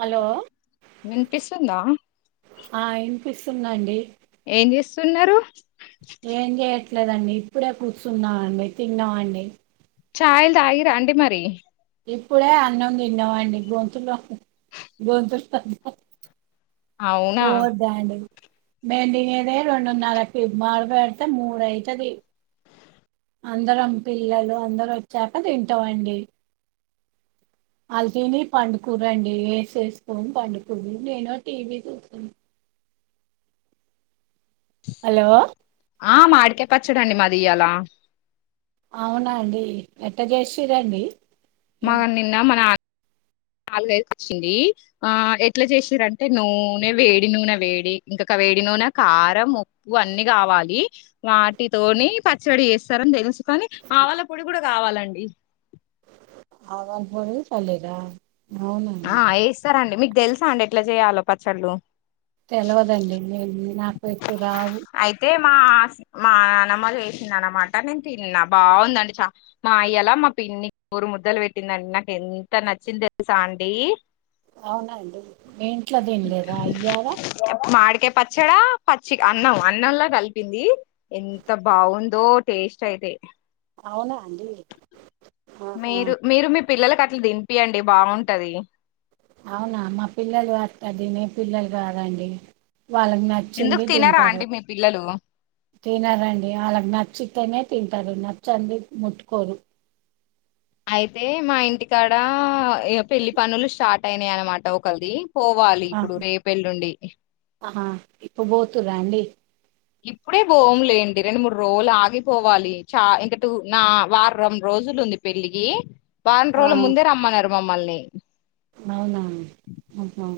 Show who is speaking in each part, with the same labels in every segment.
Speaker 1: Hello
Speaker 2: వినిపిస్తుందా?
Speaker 1: పిస్తుందండి
Speaker 2: ఏం జేస్తున్నరు
Speaker 1: ఏం జేయట్లేదండి ఇప్పుడే కూర్చున్నా అండి, తిన్నామండి.
Speaker 2: చాయిల్ తాగిర్ర అండి మరి?
Speaker 1: ఇప్పుడే అన్నం దిన్నమండి గొంతులొ గొంతులో
Speaker 2: అవునా
Speaker 1: పోవద్దా అండి మేం దినేదే రెండున్నరకి మర బెడితే మూడయితది. అందరం పిల్లలు అందర వచ్చాక తింటామండి
Speaker 2: అ
Speaker 1: అల్ తని పండుకూరండి వేసేసుకోను పండుకూర నేను టీవీ చూసాను హలో
Speaker 2: ఆ మాడికే పచ్చడండి మాది ఇయ్యాల
Speaker 1: అవునాండి ఎట్ట చేసిరండి
Speaker 2: మగ నిన్న మన నాలుగై వచ్చింది ఆ ఎట్లా చేసారంటే నూనె వేడి నూనె వేడి ఇంకక వే చెడి నూనె కారం ఉప్పు అన్ని కావాలి వాటితోని పచ్చడి వస్తారని తెలుసు కానీ ఆవల పొడి కూడా కావాలండి
Speaker 1: ఆవా పోడు చాలలా
Speaker 2: ఆ వేస్తారండి మీకు తెలుసా అండి ఎట్లా చేయాలో పచ్చళ్ళు
Speaker 1: తెలివదండి నేను నాకు ఎక్కు రావు
Speaker 2: అయితే మా మా నానమ్మ చేసిందిన్నమాట నేను తిన్నా బాగుందండి చ మా అయ్యలా మా పిన్ని ఊరు ముద్దలు పెట్టిందండి నాకు ఎంత నచ్చింది తెలుసా అండి
Speaker 1: అవునండి ఇంట్లో దన్లేదా అయ్యారా
Speaker 2: ఒకే పచ్చడా పచ్చి అన్నం అన్నంలా కలిపింది ఎంత బాగుందో టేస్ట్ అయితే
Speaker 1: అవునా అండి ఆహా
Speaker 2: పిల్లలలకు అట్లా దింపియండి బాగుంటది
Speaker 1: అవునా మా పిల్లలు కాదినే పిల్లలు కాదండి వాళ్ళకి
Speaker 2: ఎందుకు
Speaker 1: నచ్చింది
Speaker 2: తినరా
Speaker 1: తింటారు
Speaker 2: అండి మీ పిల్లలు
Speaker 1: తినారండి వాళ్ళకి నచ్చితేనే తింటాడు నచ్చండి ముట్కోరు
Speaker 2: అయితే మా ఇంటికాడ పెళ్ళి పనులు స్టార్ట్ అయినాయి అనమాట ఒకది పోవాలి
Speaker 1: ఆ,
Speaker 2: ఇప్పుడు రేపెల్లిండి
Speaker 1: ఆహా ఇప్పుడు పోతుర్రా అండి
Speaker 2: ఇప్పుడే బోవంలేండి రెండు మూడు రోజులు ఆగిపోవాలి చ ఇంకూ నా వారం రోజు రోజులు ఉంది పెళ్లికి వారం
Speaker 1: ఆ
Speaker 2: రోజుల ముందే రమ్మన్నారు మమ్మల్ని
Speaker 1: అవునా ఆహా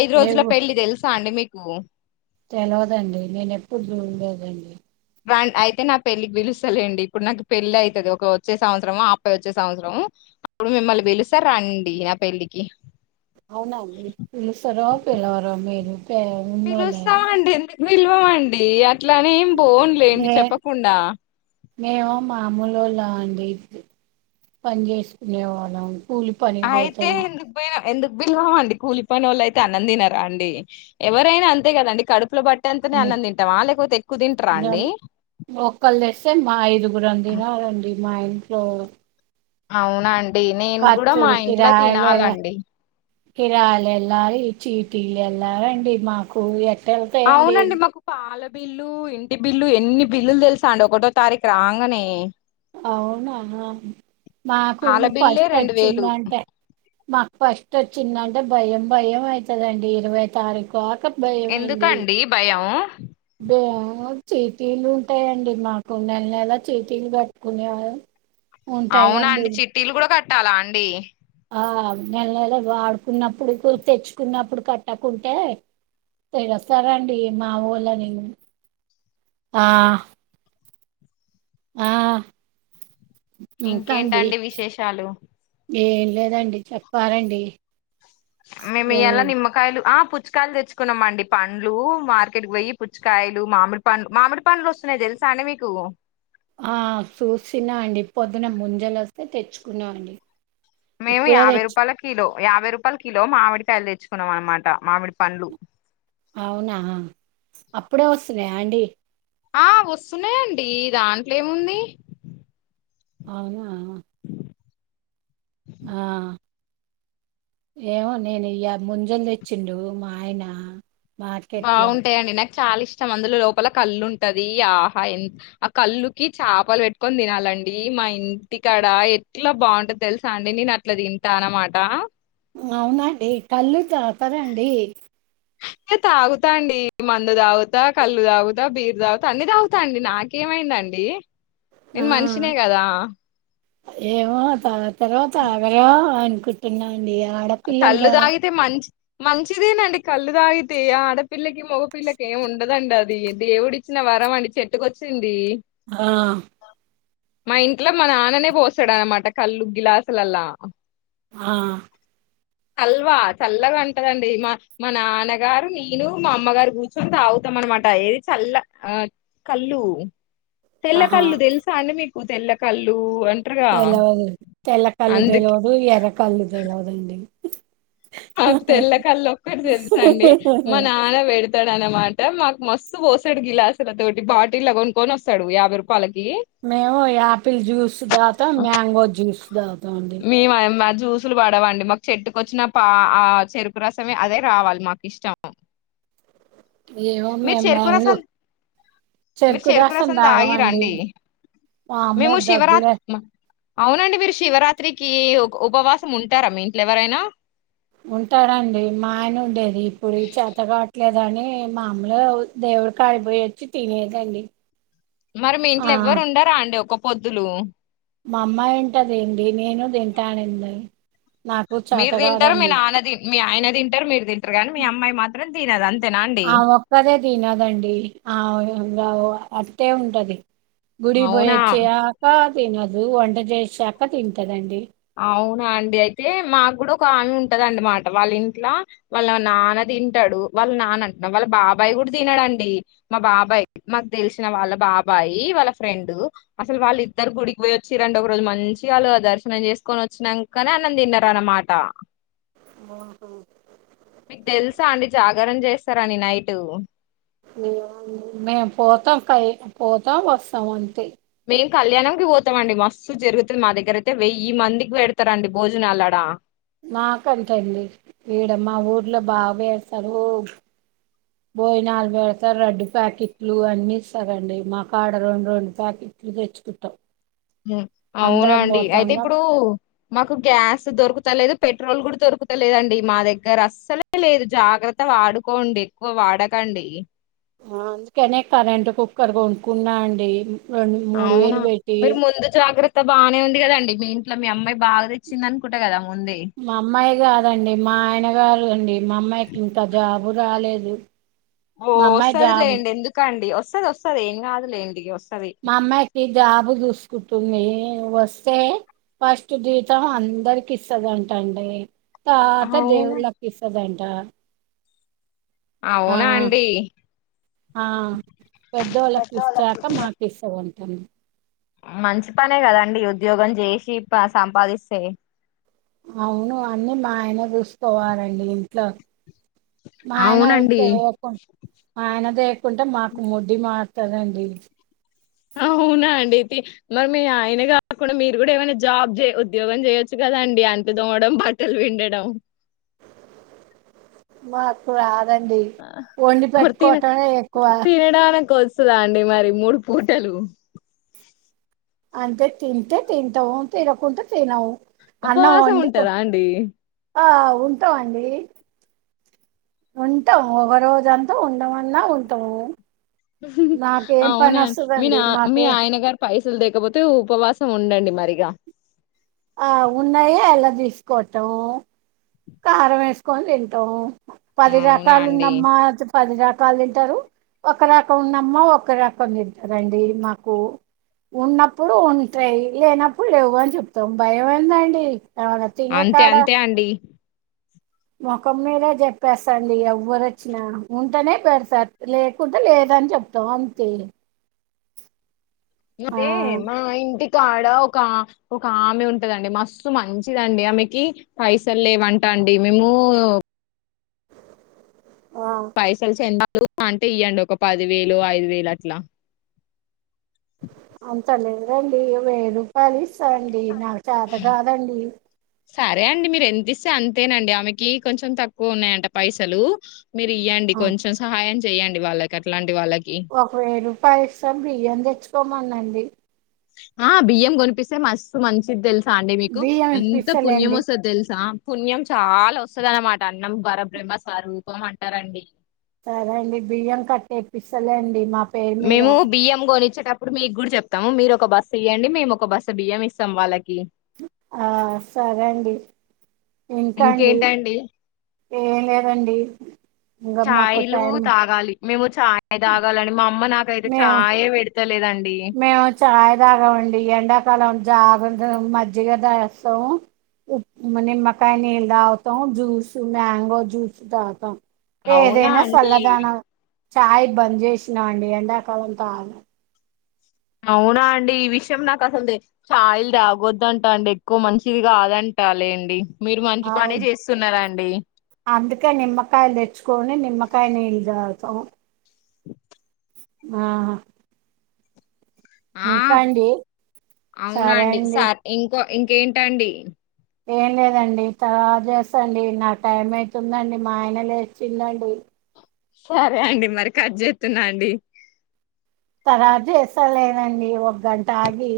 Speaker 2: ఐదు రోజుల పెళ్ళి తెలుసా అండి మీకు
Speaker 1: సలదండి నేన ఎప్పుడు చూడలేదండి
Speaker 2: అయితే నా పెళ్ళికి పిలుస్తాలేండి ఇప్పుడు నాకు పెళ్లి అవుతుది ఒక వచ్చే సంవత్సరము అబ్పయి వచ్చే సంవత్సరము అప్పుడు మిమ్మల్ని వెలుస్తారు రండి నా పెళ్ళికి
Speaker 1: అవునండి పిలుసార పిలవరో మీరు ప ఉండలేండి
Speaker 2: విల్వమండి అట్లానే ఏం బోన్లేండి
Speaker 1: ఏ
Speaker 2: చెప్పకుండా
Speaker 1: అమలులా అండి పని చేసుకునే వాళ్ళం కూలి పని
Speaker 2: ఆయితే
Speaker 1: పోతాం
Speaker 2: ఎందుకు పోయనా ఎందుకు భిల్వాం అండి కూలిపోయిని వాళ్ళు అయితే అన్నం తినారా అండి ఎవరైనా అంతే కదండి కడుపు పప్పుల బట్టటి అంతనే అన్నం తింటావా లేకపోతే ఎక్కువ తంటరా అండి
Speaker 1: ఒకళ్ళ తెస్తే మా ఐదుగురు తిన రండి మా ఇంట్లో
Speaker 2: అవునండి నేను కూడా మా ఇంట్లో తినాలండి
Speaker 1: హిరాల ఎలా చీటీలు ఎలా రండి మాకు ఎట్టెళ్తాయండి
Speaker 2: అవునండి మాకు పాల బిల్లు ఇంటి బిల్లు ఎన్ని బిల్లులు తెలుసా అండి ఒకటో తారీఖు రాగానే
Speaker 1: అవునా మాకు
Speaker 2: పాల బిల్లే
Speaker 1: ఫస్ట్
Speaker 2: రెండు వేలు
Speaker 1: వచ్చిందంటే మాకు ఫస్ట్ వచ్చిందంటే భయం భయం అవుతుందండి ఇరవై తారీకుు అక భయంమండి
Speaker 2: ఎందుకండి భయం
Speaker 1: చేతిలు ఉంటాయండి మాకు నెల నెల చేతలు పెట్టుకునేరు
Speaker 2: అవునా అండి చిట్టీలు కూడా కట్టాలా అండి
Speaker 1: ఆ నెల నెల వాడుకున్నప్పుడు తెచ్చుకున్నప్పుడు కట్టకుంటే తెలుస్తారండి మా ఊళని ఆ ఆ ఇంకా అండి
Speaker 2: ఇంకేంటండి విశేషాలు
Speaker 1: ఏం లేదండి చెప్పాలండి
Speaker 2: మేము
Speaker 1: ఆ
Speaker 2: ఎలా నిమ్కాయలు ఆ పుచ్చుకాయలు తెచ్చుకున్నాంమండి పుచ్చకాయలు తెచ్చుకున్నమండి పండ్లు మార్కెట్కి పోయి పుచ్చుకాయలు మిడి పండ్లు మామిడి పండ్లు వస్తున్నాయి తె తెలుసా అండి మీకు
Speaker 1: ఆ చూసినా అండి పొద్దున ముంజలు వస్తే తెచ్చుకున్నాం అండి
Speaker 2: మేము
Speaker 1: ఇప్పుడే
Speaker 2: యాభై
Speaker 1: తెచ్చు
Speaker 2: రూపాయల కిలో యాభై రూపాయల కిలో మామిడి కాయలు తెచ్చు తెచ్చుకున్నాం అనమాట మామిడి పండ్లు
Speaker 1: అవునా అప్పుడే వస్తున్నా అండి
Speaker 2: ఆ వస్తున్నాయండి దాంట్లో ఏముంది
Speaker 1: అవునా ఆ ఏమో నేను ముంజలు తెచ్చిండు మా ఆయన మార్కెట్ లో
Speaker 2: బాగుంటాయండి నెక్స్ట్ చాలా ఇష్టం అందులో లోపల కళ్ళు ఉంటది ఆహా ఎ ఆ కళ్ళుకి చేపలు పెట్టుకొని తినాలి అండి మా ఇంటికాడ ఎట్లా బాగుంటది తెలుసా అండి నేను అట్లా తింటా అనమాట
Speaker 1: అవునండి కళ్ళు తతారండి
Speaker 2: ఏ తాగుతా అండి మందు తాగుతా కళ్ళు తాగుతా బీరు తాగుతా అన్ని తాగుతాండి నాకేం ఏమైందండి
Speaker 1: ఆ ఏమో త తర్వాత ఆగరా అ కిట్టింద
Speaker 2: కళ్ళు తాగితే మంచి మంచిదేనండి కళ్ళు తాగితే ఆడపిల్కి ముఖపిల్లకి ఏం ఉండదండి అది ది దేవుడిచ్చిన వరం అండి చెట్టుకొచ్చింది
Speaker 1: ఆ
Speaker 2: మా ఇంట్లో మా నాన్ననే పోసాడు అనమాట కళ్ళు గ్లాసులల్లా
Speaker 1: ఆ
Speaker 2: చల్లవా చల్లగా అంటదండి మా మా నాన్నగారు నేను మా అమ్మగారు కూర్చొని తాగుతాం అనమాట ఏది చల్ల ఆ కల్ళు
Speaker 1: ఆహా
Speaker 2: తెలకల్లు తెలుసా అండి మీకు తెలకల్లు అ
Speaker 1: తెలవదు తెల్ల తెలకల్లు తెలివదు ఎర్రకల్లు తెలదుండి
Speaker 2: ఆ తెల్ల కళ్ళు ఒక్కటి తెలుసండి మా నాన్న పెడి వస్తాడు అనమాట మాకు మస్తు పోసాడు గిలాసులు అతోటి బాటి లా కొనుక్కొని వస్తాడు యాభై రూపాయలకి
Speaker 1: మేము యాపిల్ జ్యూస్ దాతాం మ్యాంగో జ్యూస్ దాగుతాం అండి
Speaker 2: మేము ఆ- మా జ్యూసులు పడవండి మాకు చెట్టుకొచ్చిన పా ఆ చెరుకు రసమే అదే రావాలి మాకు ఇష్టం
Speaker 1: ఏమో
Speaker 2: మీరు
Speaker 1: మేము మ్యాంగో
Speaker 2: చెరుకుూరుసలు మీరు
Speaker 1: చెరుకు రసం
Speaker 2: చెరుకురసంద
Speaker 1: తాగమండి
Speaker 2: ఆగిరాండి
Speaker 1: వామ్మో
Speaker 2: మేము
Speaker 1: దగ్గులే
Speaker 2: శివరాత్రి అవునండి మీరు శివరాత్రికి ఉపవాసం ఉంటారా మీ ఇంట్లో ఎవరైనా
Speaker 1: ఉంటారండి మాయన ఉండేది ఇప్పుడు ఈ చేతగాట్లు లేదని మామూలు దేవుడి కాడిపోయ వచ్చి తినేదండి
Speaker 2: మరి మీ
Speaker 1: ఆ
Speaker 2: ఇంట్లో ఎవ్వరు ఉండారా అండి ఒక పొద్దులు
Speaker 1: మా అమ్మాయి ఉంటద ఏంటి నేను తింటానుంది
Speaker 2: మీరు తింటారు మీ నాన్ని మీ ఆయన తింటారు మీరు తింటారు కానీ మీ అమ్మాయి మాత్రం తినదు అంతే
Speaker 1: ఆ ఒక్కదే తినదండి ఆ ఇకా అట్టే ఉంటది గుడి
Speaker 2: అవునా
Speaker 1: పోయచ్చాక తినదు వంట చేసాక తింటదండి
Speaker 2: అవునా అండి అయితే మాకు కూడా ఒక ఆమె ఉంటదం మామాట వాళ్ళ ఇంట్లో వాళ్ళ నాన్న తింటాడు వాళ్ళ నాన అంటున్నా వాళ్ళ బాబాయ్ కూడా తినడండి మా బాబాయ్ మాకు తెలిసిన వాళ్ళ బాబా బాబాయి వాళ్ళ ఫ్రెండూ అసలు వాళ్ళిద్దరు గుడికి పోయిచ్చిరంట ఒక రోజు మంచిగ వాళ్ళు దర్శనం చేస్ కొని వచ్చినాకనే అన్నం తిన్నరన్నమాట
Speaker 1: ఉహ్
Speaker 2: తెలుసా అండి జాగారం చేస్తారని నైట్
Speaker 1: మేము పోతాం కై పోతాం వస్తాం అంతే
Speaker 2: మేం కళ్యాణం కి పోతమండి మస్తు జరుగుతుంది మా దగ్గర అయితే వెయ్యి మందికి పెడతరండి భోజనాలాడ
Speaker 1: మాకు అంతే అండి ఈడ మా ఊర్లో బాగు వేస్తారు బోయి నాలుగు పెడతార రడ్డు ప్యాకెట్లు అన్ని ఇస్తారండి మాకాడ రెండు రెండు ప్యాకెట్ దితెచ్చుకుంటాం
Speaker 2: మ్మ్ అవునండి అయితే ఇప్పుడూ మాకు గ్యాస్ దొరుకుతలేదు పెట్రోల్ కూడ దొరుకుతలేదండి మా దగ్గర అస్సలే లేదు జాగ్రత్త వాడుకోండి ఎక్కువ వాడక కండి
Speaker 1: ఆ అందుకనే కరెంట్ కుక్కర్ కొనుక్కున్నా అండి రెండు మూడు
Speaker 2: అవునా
Speaker 1: వేలు పెట్టి
Speaker 2: మీరు ముందు జాగ్రత్ త బానే ఉంది కదండి మీ ఇంట్లో మీ అమ్మాయి బాగ తెచ్చింది అనుకుంట కదా ముందే
Speaker 1: మా అమ్మాయి కాదండి మా ఆయన గారు అండి మా అమ్మాయికి ఇంకా జాబ్ బూ రాలేదు
Speaker 2: ఓ
Speaker 1: మా అమ్మాయి
Speaker 2: వస్తది
Speaker 1: జాబు
Speaker 2: లేండి ఎందుకండి వస్తది వస్తది ఏం కాదు లేండి వస్
Speaker 1: మా అమ్మాయికి జాబు చూసుకుంటుంది వస్తే ఫస్ట్ జీతం అందరికి ఇస్తదంట అండి తావతా
Speaker 2: అవునా
Speaker 1: దేవుళ్ళకి ఇస్తదంట ఆ
Speaker 2: అవునా అండి
Speaker 1: ఆ పెద్దోళ్ళకి
Speaker 2: పెద్దోళ్ళ
Speaker 1: ఇస్త్యాక మాకిస్తదంట అండి
Speaker 2: మంచి పనే కదండి ఉద్యోగం జేసి పా సంపాదిస్తే
Speaker 1: అవును అన్నీ మా ఆయన చూసుకోవాలండి ఇంట్లో
Speaker 2: అవునండి
Speaker 1: మాఆయనైతే కొ మాయనదే కుంటే మాకు ముడ్డి మారుతదండి
Speaker 2: ఆహు అవునా అండి అతే మరి మీ ఆయన కాకుండ మీరు కూడ ఏమైన జాబ్ చే ఉద్యోగం చేయొచ్చు కదా అండి లు తోమడం బట్టలు పిండడం
Speaker 1: మాకు రాదండి వండి
Speaker 2: మరి
Speaker 1: పెట్టుకోవటమే ఎక్కువ
Speaker 2: వస్తుదా అండి మరి మూడు పూటలు
Speaker 1: అంతే తింటే తింటాము తినకుంటె తినము అన్నం
Speaker 2: ఉపవాసం
Speaker 1: వండి
Speaker 2: ఉంటారా అండి
Speaker 1: ఆ ఉంటామండి ఉంటాం ఒకరోజంత ఉండమన్నా ఉంటము
Speaker 2: హ్మ్ హ్ అవునా మీ నా మీ
Speaker 1: మాకే
Speaker 2: ఆయన గారు పైస్ లు తేకపోతే ఉపవాసం ఉండండి మరి ఇగా
Speaker 1: ఆ ఉన్నాయి అలా తీసుకోటం కారం వేసుకొని తింటాం పది
Speaker 2: అవునా
Speaker 1: రకాలు
Speaker 2: అండి
Speaker 1: నమ్మ అది పదిరక్ కాలు తింటారు ఒక రకం ఉన్నమ్మా ఒక రకం తింటారండి మాకు ఉన్నప్పుడు ఉంటాయి లేనప్పుడు లేవు అని చెప్తాం భయం ఎందండి అవున
Speaker 2: అంతే
Speaker 1: తినేకాడా
Speaker 2: అంతే అండి
Speaker 1: ముఖం మీదే చెప్పేస్తండి ఎవ్వరోచ్చినా ఉంటనే పెడతారు లేకుంటే లేదు అని చెప్తాము అంతే ఆ
Speaker 2: ఐతే మా ఇంటి ఆడ ఒక ఒక ఆమె ఉంటదండి మస్స్తు మంచిదండి ఆమెకి పైసలు లేవంట అండి మేము
Speaker 1: ఆ
Speaker 2: పైసలు చందాలు అంటే ఇయ్యండి ఒక పది వేలు ఐదు వేలు అట్లా
Speaker 1: అంతలేదండీ వెయ్యి రూ ఫలిస్తాండి నాకు చేత కాదండి
Speaker 2: సరే అండి మీరు ఎంత ఇస్తే అంతేనండి ఆమెకి కొంచెం తక్కువ ఉన్నాయంట పైసలు మీరు ఇయ్యండి
Speaker 1: ఆ,
Speaker 2: కొంచెం సహాయం చేయండి వాళ్ళకి అట్లాంటి వాళ్ళకి
Speaker 1: ఒక వెయ్యి రూపాయలు ఇస్తాను బియ్యం తెచ్చుకోమందండి
Speaker 2: ఆ బియ్యం కొనిపిస్తే మస్సు మంచిది తెల్ సాండి మీకు
Speaker 1: బియ్యం
Speaker 2: ఎంత పుణ్యం
Speaker 1: ఇప్పిస్తలేండి
Speaker 2: వస్తుందో తెలుసా పుణ్యం చాలా వస్తు వస్తదన్నమాట అన్నం పరబ్రహ్మ స్వరూపం అంటారండి
Speaker 1: సరే అండి బియ్యం కట్టేపిస్తలేండి మాక్
Speaker 2: మేము బియ్యం గొనిచ్ టప్పుడు మీకు కూడా చెప్తాము మీరు ఒక బస్సు ఇయ్యండి మేము ఒక బస్స బియ్యం ఇస్తాం వాళ్ళకి
Speaker 1: ఆ సరే అండీ
Speaker 2: ఇంకేంటండి
Speaker 1: ఏం లేదండి ఇంకా మాకు
Speaker 2: చాయ్లు
Speaker 1: టైం
Speaker 2: తాగాలి మేము చాయ్ తాగాలని మా అమ్మ నాకైతే
Speaker 1: మేము
Speaker 2: చాయే పెడ్
Speaker 1: మేము చాయ్ దాగమండి ఎండాకాలం జాగుటనం మజిగ దాగస్తం ఉ మ నిమకాయ నీళ్ళు తాగుతాం జ్యూస్ మ్యాంగో జ్యూస్ తాగుతాం
Speaker 2: అవునా
Speaker 1: ఏదేనా
Speaker 2: అండి
Speaker 1: సలదనం చాయ్ బంద్ చేసినా అండి ఎండాకాలం తాను
Speaker 2: అవునా అండి ఈ విషయం నాకు అసలు తె ఛాయిలు తాగొద్దంటా అండి ఎక్కువ మంచిది కాదం ట లేండి మీరు మంచి పనే
Speaker 1: అవును
Speaker 2: చేస్తున్నారా అండి
Speaker 1: అందుకే నిమ్మకాయలు తెచ్చుకొని నిమ్మకాయ నీళ్ళు తాగుతాం ఆహ
Speaker 2: ఆ
Speaker 1: సరే
Speaker 2: అవునండి
Speaker 1: అండి
Speaker 2: సార్ ఇంక ఇంకేంటండి
Speaker 1: ఏం
Speaker 2: [inaudible]
Speaker 1: లేదండి తవా చేస్తాండి నా టైం అయితుందండి మా ఆయన లేచిండండి
Speaker 2: సరే అండి మరి కట్ చేతున్నా అండి
Speaker 1: తరాత చేస్తాలేదండి ఒక గంట ఆగి